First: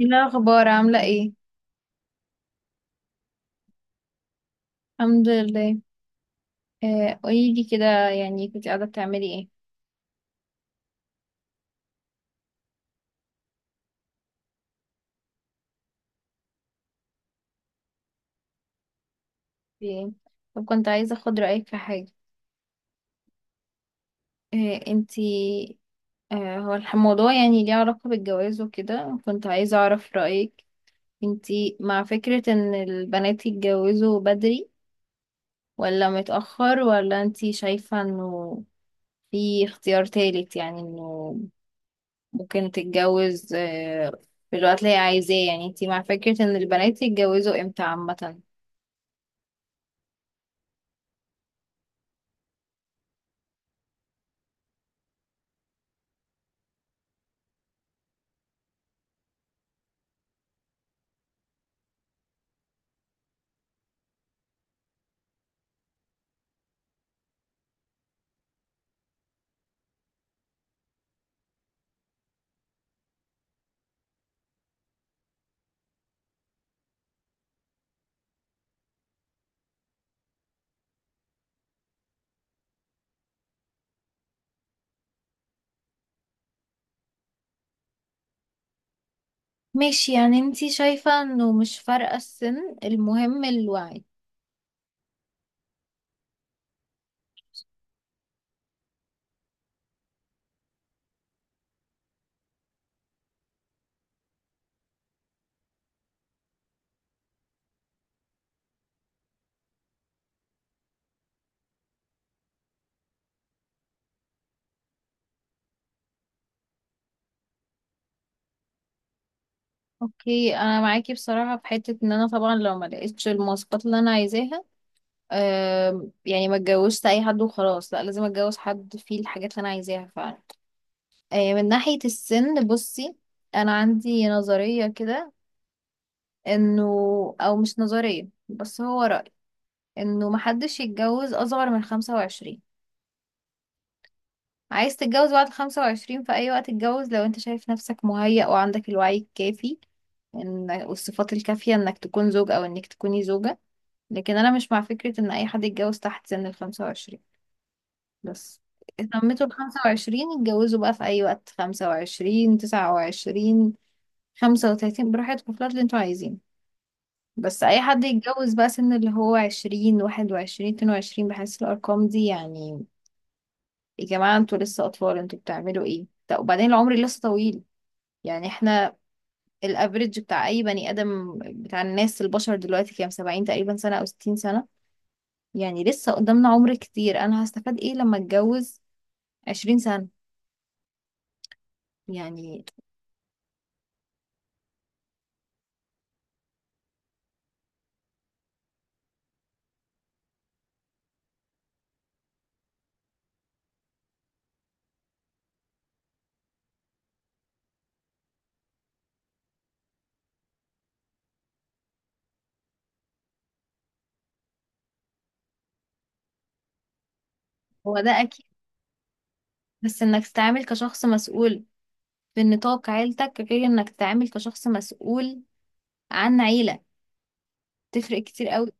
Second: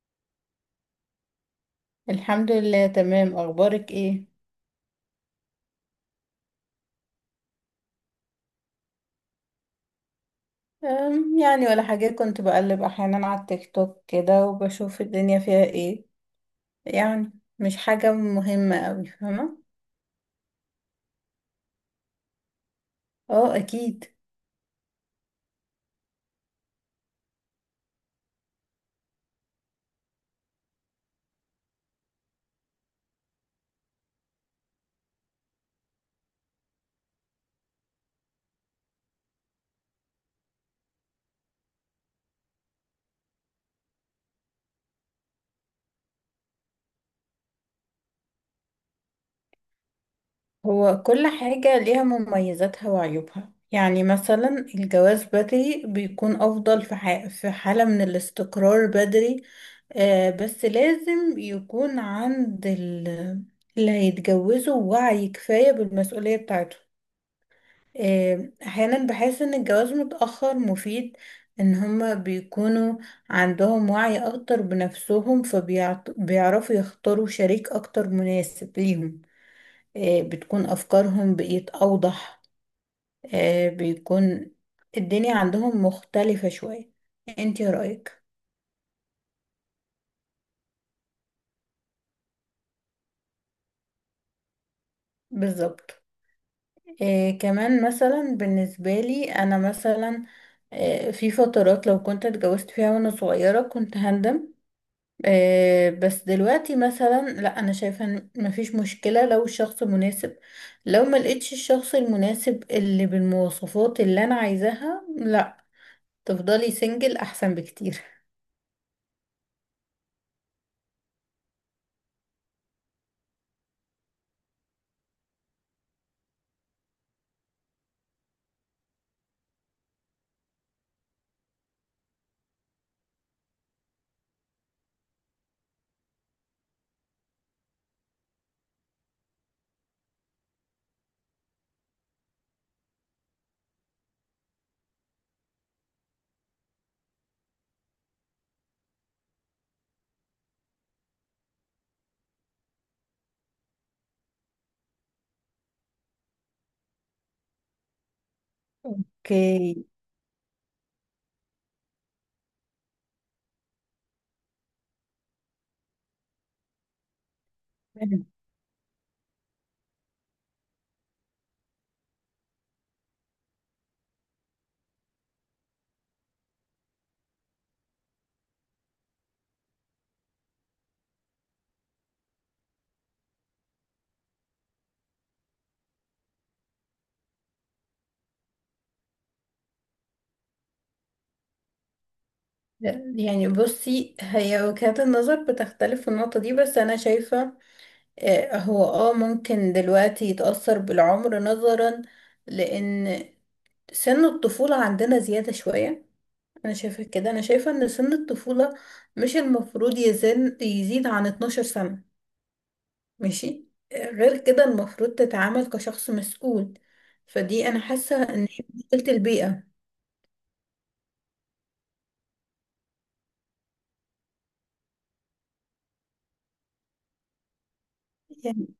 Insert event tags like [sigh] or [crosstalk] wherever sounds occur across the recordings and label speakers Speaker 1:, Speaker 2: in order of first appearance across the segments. Speaker 1: ايه الاخبار؟ عامله ايه؟
Speaker 2: الحمد لله تمام. اخبارك ايه؟
Speaker 1: الحمد لله. قولي لي كده، يعني كنت قاعده بتعملي ايه؟
Speaker 2: يعني ولا حاجة، كنت بقلب احيانا على التيك توك كده وبشوف الدنيا فيها ايه يعني. مش حاجة مهمة اوي، فاهمة.
Speaker 1: في ايه؟ طب كنت عايزه اخد رايك في حاجه.
Speaker 2: اه اكيد.
Speaker 1: آه انتي هو الموضوع يعني ليه علاقه بالجواز وكده، كنت عايزه اعرف رايك. انتي مع فكره ان البنات يتجوزوا بدري ولا متاخر، ولا انتي شايفه انه في اختيار تالت؟ يعني انه ممكن تتجوز في الوقت اللي هي عايزاه. يعني انتي مع فكره ان البنات يتجوزوا امتى عامه؟
Speaker 2: هو كل حاجة ليها مميزاتها وعيوبها، يعني مثلا الجواز بدري بيكون افضل في في حالة من الاستقرار بدري. بس لازم يكون عند اللي هيتجوزوا وعي كفاية بالمسؤولية بتاعته. احيانا بحس ان الجواز متأخر مفيد، ان هما بيكونوا عندهم وعي اكتر بنفسهم فبيعرفوا يختاروا شريك اكتر مناسب ليهم. بتكون افكارهم بقيت اوضح. بيكون الدنيا عندهم مختلفة شوية. انتي رأيك؟
Speaker 1: ماشي، يعني انتي شايفة انه مش فارقة السن، المهم الوعي.
Speaker 2: بالظبط. كمان مثلا بالنسبة لي انا مثلا، في فترات لو كنت اتجوزت فيها وانا صغيرة كنت هندم. بس دلوقتي مثلا لا، انا شايفه إن مفيش مشكله لو الشخص مناسب. لو ما لقيتش الشخص المناسب اللي بالمواصفات اللي انا عايزاها، لا، تفضلي سنجل احسن بكتير.
Speaker 1: اوكي، انا معاكي بصراحة في حتة ان انا طبعا لو ما لقيتش المواصفات اللي انا عايزاها، يعني ما اتجوزت اي حد وخلاص، لا، لازم اتجوز حد فيه الحاجات اللي انا عايزاها فعلا. من ناحية السن بصي، انا عندي نظرية كده، انه، او مش نظرية بس هو رأي، انه محدش يتجوز اصغر من 25. عايز تتجوز بعد 25 في أي وقت، اتجوز لو انت شايف نفسك مهيأ وعندك الوعي الكافي إن، والصفات الكافية انك تكون زوج او انك تكوني زوجة. لكن انا مش مع فكرة ان اي حد يتجوز تحت سن ال 25، بس. تميتوا ال
Speaker 2: اوكي.
Speaker 1: 25 اتجوزوا بقى في اي وقت، 25، 29، 35، براحتكم في الوقت اللي انتوا عايزينه. بس اي حد
Speaker 2: [laughs]
Speaker 1: يتجوز بقى سن اللي هو 20، 21، 22، بحس الارقام دي يعني، يا جماعة انتوا لسه اطفال، انتوا بتعملوا ايه؟ طب وبعدين العمر لسه طويل. يعني احنا الافريج بتاع اي بني ادم، بتاع الناس البشر دلوقتي كام؟ 70 تقريبا سنة او 60 سنة. يعني لسه قدامنا عمر كتير. انا هستفاد ايه لما اتجوز 20 سنة يعني؟
Speaker 2: يعني بصي، هي وجهات النظر بتختلف في النقطة دي، بس أنا شايفة هو اه ممكن دلوقتي يتأثر بالعمر نظرا لأن سن الطفولة عندنا زيادة شوية. انا شايفة كده، انا شايفة ان سن الطفولة مش المفروض يزيد عن 12 سنة، ماشي. غير كده المفروض تتعامل كشخص مسؤول. فدي انا
Speaker 1: هو ده
Speaker 2: حاسة ان
Speaker 1: اكيد،
Speaker 2: هي مشكلة البيئة.
Speaker 1: بس انك تتعامل كشخص مسؤول في نطاق عيلتك غير انك تتعامل كشخص مسؤول عن عيلة، تفرق كتير
Speaker 2: يعني،
Speaker 1: قوي.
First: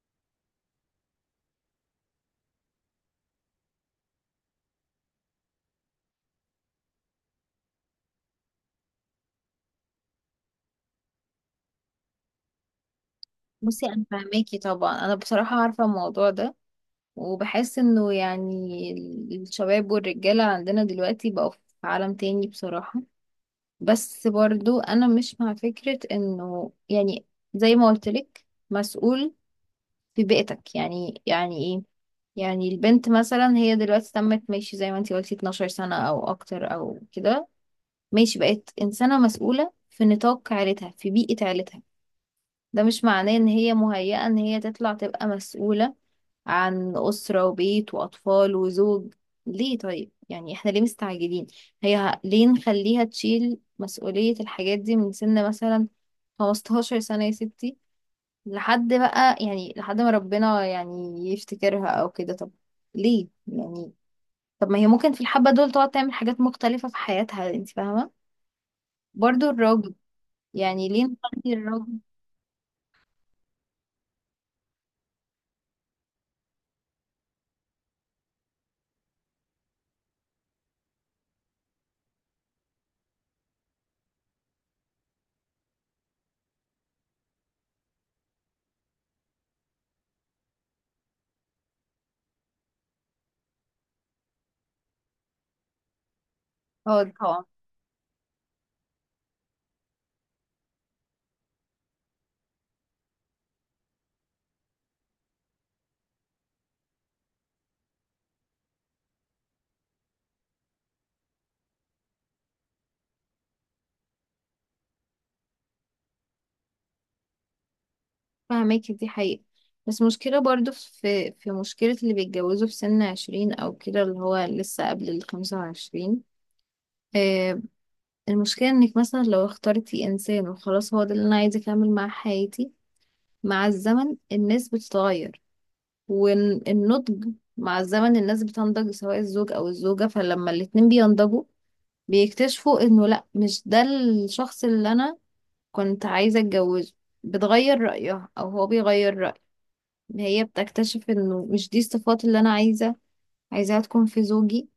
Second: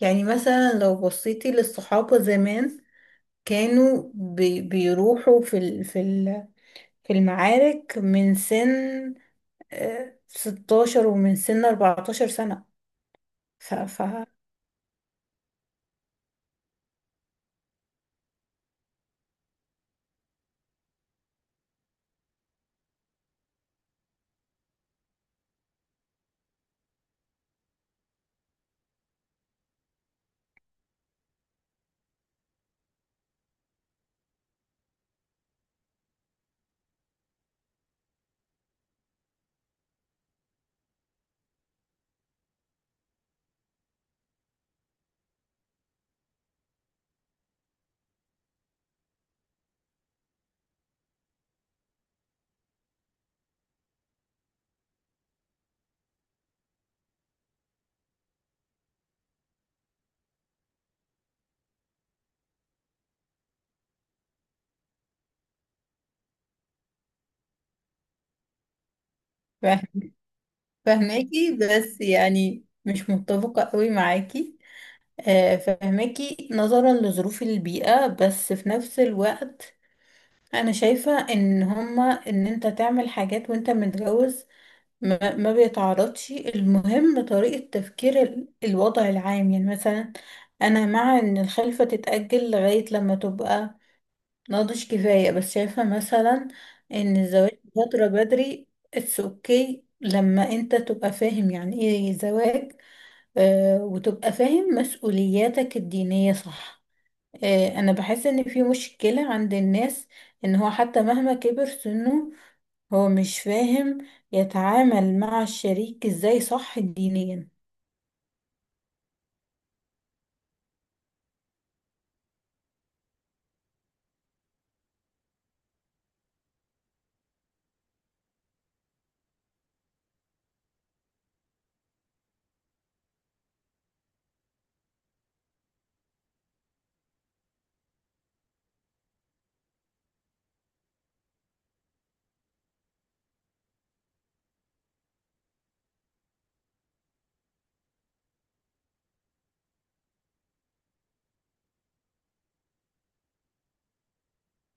Speaker 2: يعني مثلا لو بصيتي للصحابة زمان، كانوا بيروحوا في ال في ال في المعارك من سن 16 ومن سن 14 سنة. ف
Speaker 1: بصي
Speaker 2: ف
Speaker 1: انا فاهماكي طبعا، انا بصراحة عارفة الموضوع ده وبحس انه يعني الشباب والرجالة عندنا دلوقتي بقوا في عالم تاني بصراحة. بس برضو انا مش مع فكرة انه يعني، زي ما قلت لك، مسؤول في بيئتك يعني يعني ايه؟ يعني البنت مثلا هي دلوقتي تمت، ماشي زي ما انتي قلتي 12 سنة او اكتر او كده، ماشي بقت انسانة مسؤولة في نطاق عيلتها في بيئة عيلتها، ده مش معناه ان هي مهيئة ان هي تطلع تبقى مسؤولة عن اسرة وبيت واطفال وزوج. ليه؟ طيب يعني احنا ليه مستعجلين؟ ليه نخليها تشيل مسؤولية الحاجات دي من سن مثلا 15 سنة يا ستي لحد بقى، يعني لحد ما ربنا يعني يفتكرها او كده. طب ليه يعني؟ طب ما هي ممكن في الحبة دول تقعد تعمل حاجات مختلفة في حياتها، انت فاهمة. برضو الراجل، يعني ليه نخلي
Speaker 2: فاهماكي
Speaker 1: الراجل.
Speaker 2: بس يعني مش متفقة قوي معاكي. فهماكي نظرا لظروف البيئة، بس في نفس الوقت أنا شايفة إن هما، إن أنت تعمل حاجات وأنت متجوز ما بيتعرضش. المهم طريقة تفكير الوضع العام. يعني مثلا أنا مع إن الخلفة تتأجل لغاية لما تبقى ناضج كفاية، بس شايفة مثلا
Speaker 1: اه
Speaker 2: إن
Speaker 1: طبعا،
Speaker 2: الزواج فترة بدري اتس اوكي لما انت تبقى فاهم يعني ايه زواج. وتبقى فاهم مسؤولياتك الدينية، صح. انا بحس ان في مشكلة عند الناس ان هو حتى مهما كبر سنه هو مش فاهم يتعامل مع الشريك ازاي صح دينيا.
Speaker 1: فاهماكي، دي حقيقة. بس مشكلة برضو، في مشكلة اللي بيتجوزوا في سن عشرين أو كده اللي هو لسه قبل الخمسة وعشرين. آه، المشكلة انك مثلا لو اخترتي انسان وخلاص هو ده اللي انا عايزة اكمل معاه حياتي، مع الزمن الناس بتتغير. والنضج مع الزمن الناس بتنضج، سواء الزوج أو الزوجة، فلما الاتنين بينضجوا بيكتشفوا إنه لأ، مش ده الشخص اللي أنا كنت عايزة أتجوزه. بتغير رأيها أو هو بيغير رأيه، هي بتكتشف إنه مش دي الصفات اللي أنا عايزاها تكون في زوجي،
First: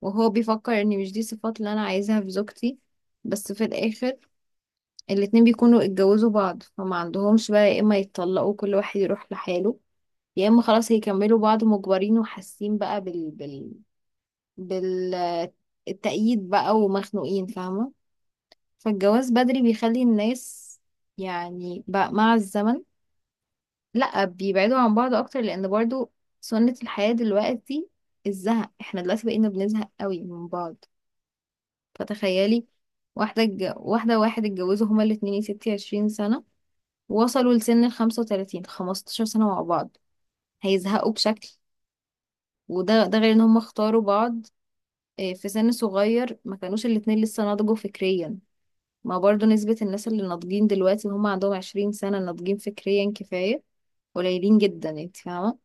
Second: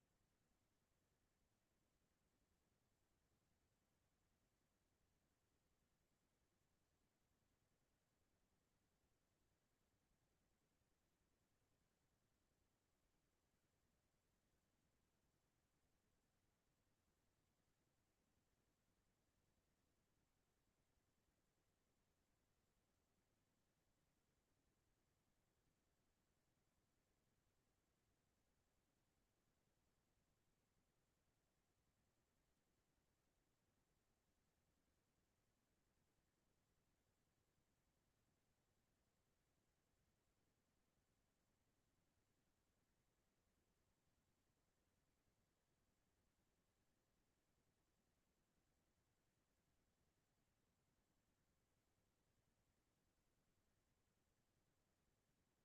Speaker 1: وهو بيفكر إن مش دي الصفات اللي أنا عايزاها في زوجتي. بس في الآخر الاتنين بيكونوا اتجوزوا بعض فما عندهمش بقى، يا إما يتطلقوا كل واحد يروح لحاله، يا اما خلاص هيكملوا بعض مجبرين وحاسين بقى بال التأييد بقى ومخنوقين، فاهمة. فالجواز بدري بيخلي الناس يعني بقى مع الزمن لا، بيبعدوا عن بعض اكتر، لان برضو سنة الحياة دلوقتي، الزهق، احنا دلوقتي بقينا بنزهق قوي من بعض. فتخيلي واحدة واحد اتجوزوا هما الاتنين يا ستي عشرين سنة، وصلوا لسن الخمسة وتلاتين، خمستاشر سنة مع بعض، هيزهقوا بشكل. وده ده غير ان هم اختاروا بعض في سن صغير، ما كانوش الاتنين لسه نضجوا فكريا. ما برضو نسبة الناس اللي ناضجين دلوقتي وهم عندهم عشرين سنة، ناضجين فكريا كفاية، قليلين جدا يعني، انت فاهمة.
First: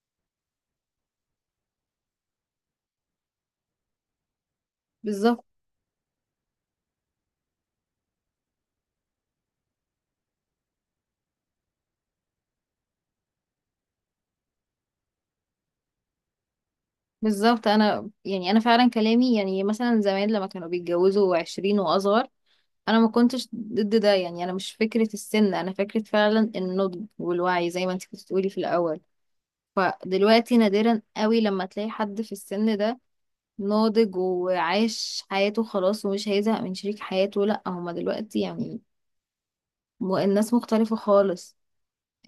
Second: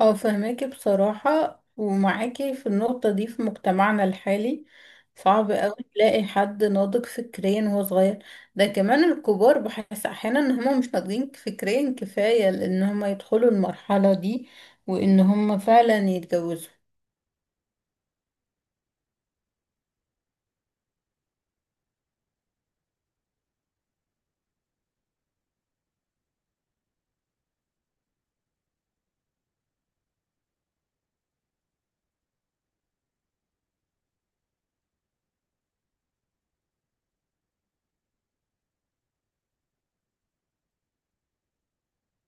Speaker 2: اه فهماكي بصراحة، ومعاكي في النقطة دي. في مجتمعنا الحالي
Speaker 1: بالظبط.
Speaker 2: صعب اوي تلاقي حد ناضج فكريا وهو صغير. ده كمان الكبار بحس احيانا ان هما مش ناضجين فكريا كفاية لان هما يدخلوا المرحلة دي وان هما فعلا يتجوزوا.
Speaker 1: بالظبط انا يعني، انا فعلا كلامي يعني مثلا زمان لما كانوا بيتجوزوا عشرين واصغر، انا ما كنتش ضد ده يعني، انا مش فكرة السن، انا فكرة فعلا النضج والوعي زي ما انت كنت بتقولي في الاول. فدلوقتي نادرا قوي لما تلاقي حد في السن ده ناضج وعاش حياته خلاص ومش هيزهق من شريك حياته، لا هما دلوقتي يعني، الناس مختلفة خالص.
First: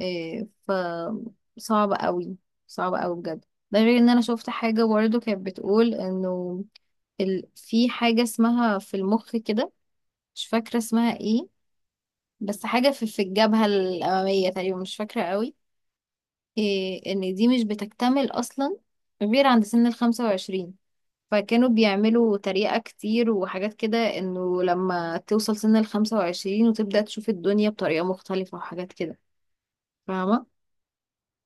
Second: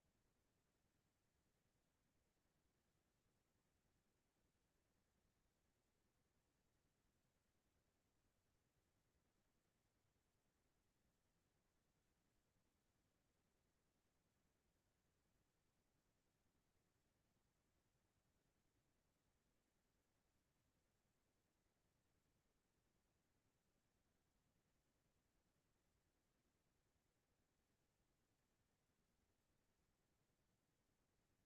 Speaker 1: إيه ف صعب قوي، صعب قوي بجد. ده غير ان انا شفت حاجة برضه كانت بتقول انه في حاجة اسمها في المخ كده، مش فاكرة اسمها ايه، بس حاجة في الجبهة الأمامية تقريبا، مش فاكرة قوي، إيه، ان دي مش بتكتمل اصلا غير عند سن الخمسة وعشرين. فكانوا بيعملوا تريقة كتير وحاجات كده، انه لما توصل سن الخمسة وعشرين وتبدأ تشوف الدنيا بطريقة مختلفة وحاجات كده، فاهمة؟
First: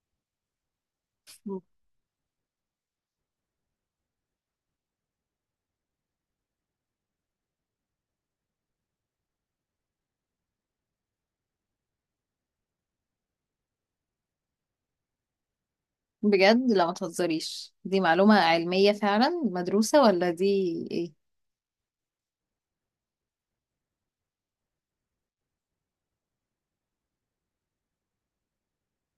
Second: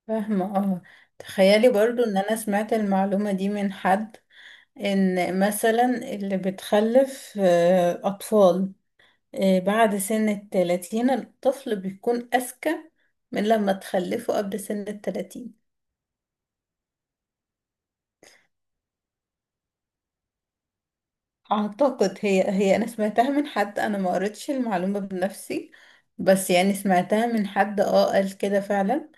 Speaker 2: فاهمة اه. تخيلي برضو ان انا سمعت المعلومة دي من حد، ان مثلا اللي بتخلف اطفال بعد سن التلاتين الطفل بيكون اذكى من لما تخلفه قبل سن التلاتين.
Speaker 1: بجد؟ لا ما تهزريش، دي معلومة علمية فعلا مدروسة ولا دي ايه؟
Speaker 2: اعتقد هي انا سمعتها من حد، انا ما قريتش المعلومة بنفسي، بس يعني سمعتها من حد اه قال كده فعلا.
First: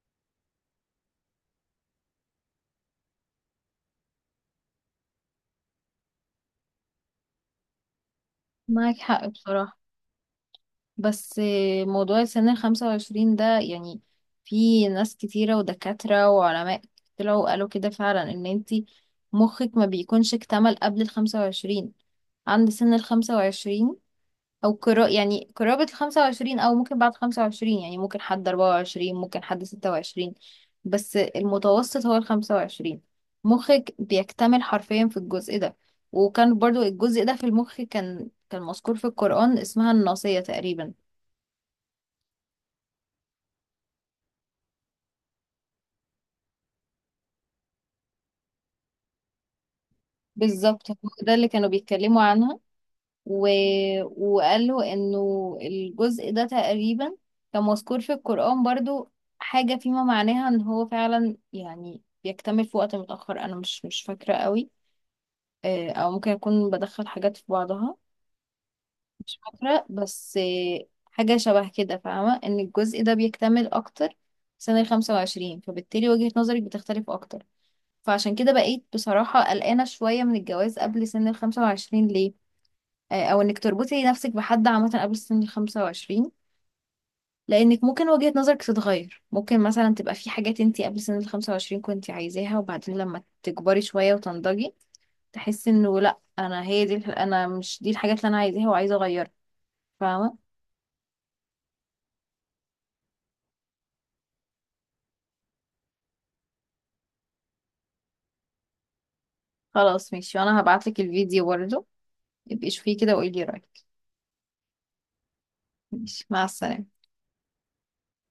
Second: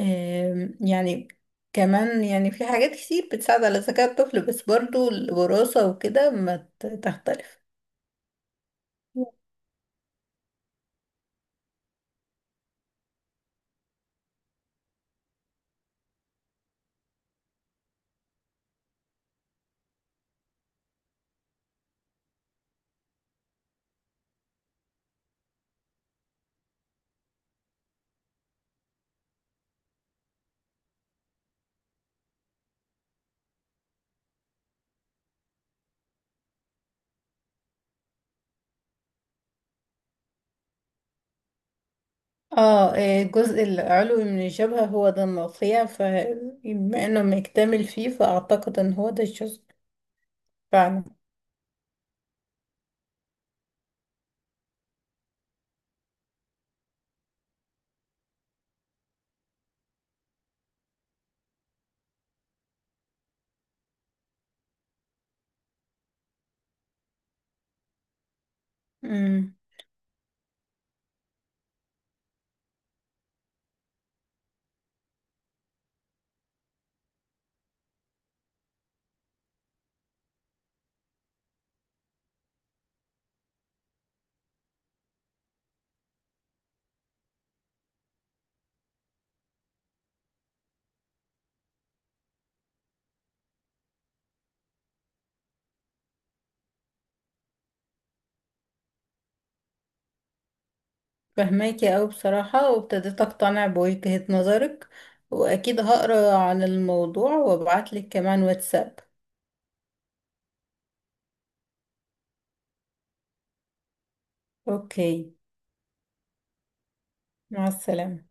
Speaker 2: يعني كمان يعني في حاجات كتير بتساعد على ذكاء الطفل، بس برضو الوراثة وكده ما ت- تختلف.
Speaker 1: معاك حق بصراحة. بس موضوع سن الخمسة وعشرين ده يعني، في ناس كتيرة ودكاترة وعلماء طلعوا وقالوا كده فعلا ان انتي مخك ما بيكونش اكتمل قبل الخمسة وعشرين، عند سن الخمسة وعشرين او قرا، يعني قرابة الخمسة وعشرين، او ممكن بعد خمسة وعشرين يعني، ممكن حد اربعة وعشرين، ممكن حد ستة وعشرين، بس المتوسط هو الخمسة وعشرين. مخك بيكتمل حرفيا في الجزء ده. وكان برضو الجزء ده في المخ كان مذكور في القرآن، اسمها الناصية تقريبا.
Speaker 2: اه الجزء العلوي من الجبهة هو ده المقطيع، فبما انه مكتمل فيه فاعتقد ان هو ده الجزء
Speaker 1: بالظبط، هو
Speaker 2: فعلا.
Speaker 1: ده اللي كانوا بيتكلموا عنها. و... وقال له انه الجزء ده تقريبا كان مذكور في القرآن برضو حاجة فيما معناها ان هو فعلا يعني بيكتمل في وقت متأخر. انا مش فاكرة قوي، او ممكن اكون بدخل حاجات في بعضها، مش
Speaker 2: امم
Speaker 1: فاكرة، بس حاجة شبه كده، فاهمة، ان الجزء ده بيكتمل اكتر في سنة الخمسة وعشرين، فبالتالي وجهة نظرك بتختلف اكتر. فعشان كده بقيت بصراحة قلقانة شوية من الجواز قبل سن الخمسة وعشرين. ليه؟ او انك تربطي نفسك بحد عامه قبل سن ال 25، لانك ممكن وجهة نظرك تتغير، ممكن مثلا تبقى في حاجات انت قبل سن ال 25 كنت عايزاها وبعدين لما تكبري شويه وتنضجي تحسي انه لا انا، هي دي، انا مش دي الحاجات اللي انا عايزاها وعايزه اغيرها، فاهمه.
Speaker 2: فهماكي اوي بصراحة، وابتديت اقتنع بوجهة نظرك. واكيد هقرا عن الموضوع وابعتلك كمان واتساب.
Speaker 1: خلاص ماشي، وانا هبعت لك الفيديو برضه، يبقي شوفيه كده وقولي رايك.
Speaker 2: اوكي.
Speaker 1: ماشي، مع السلامه.
Speaker 2: مع السلامة.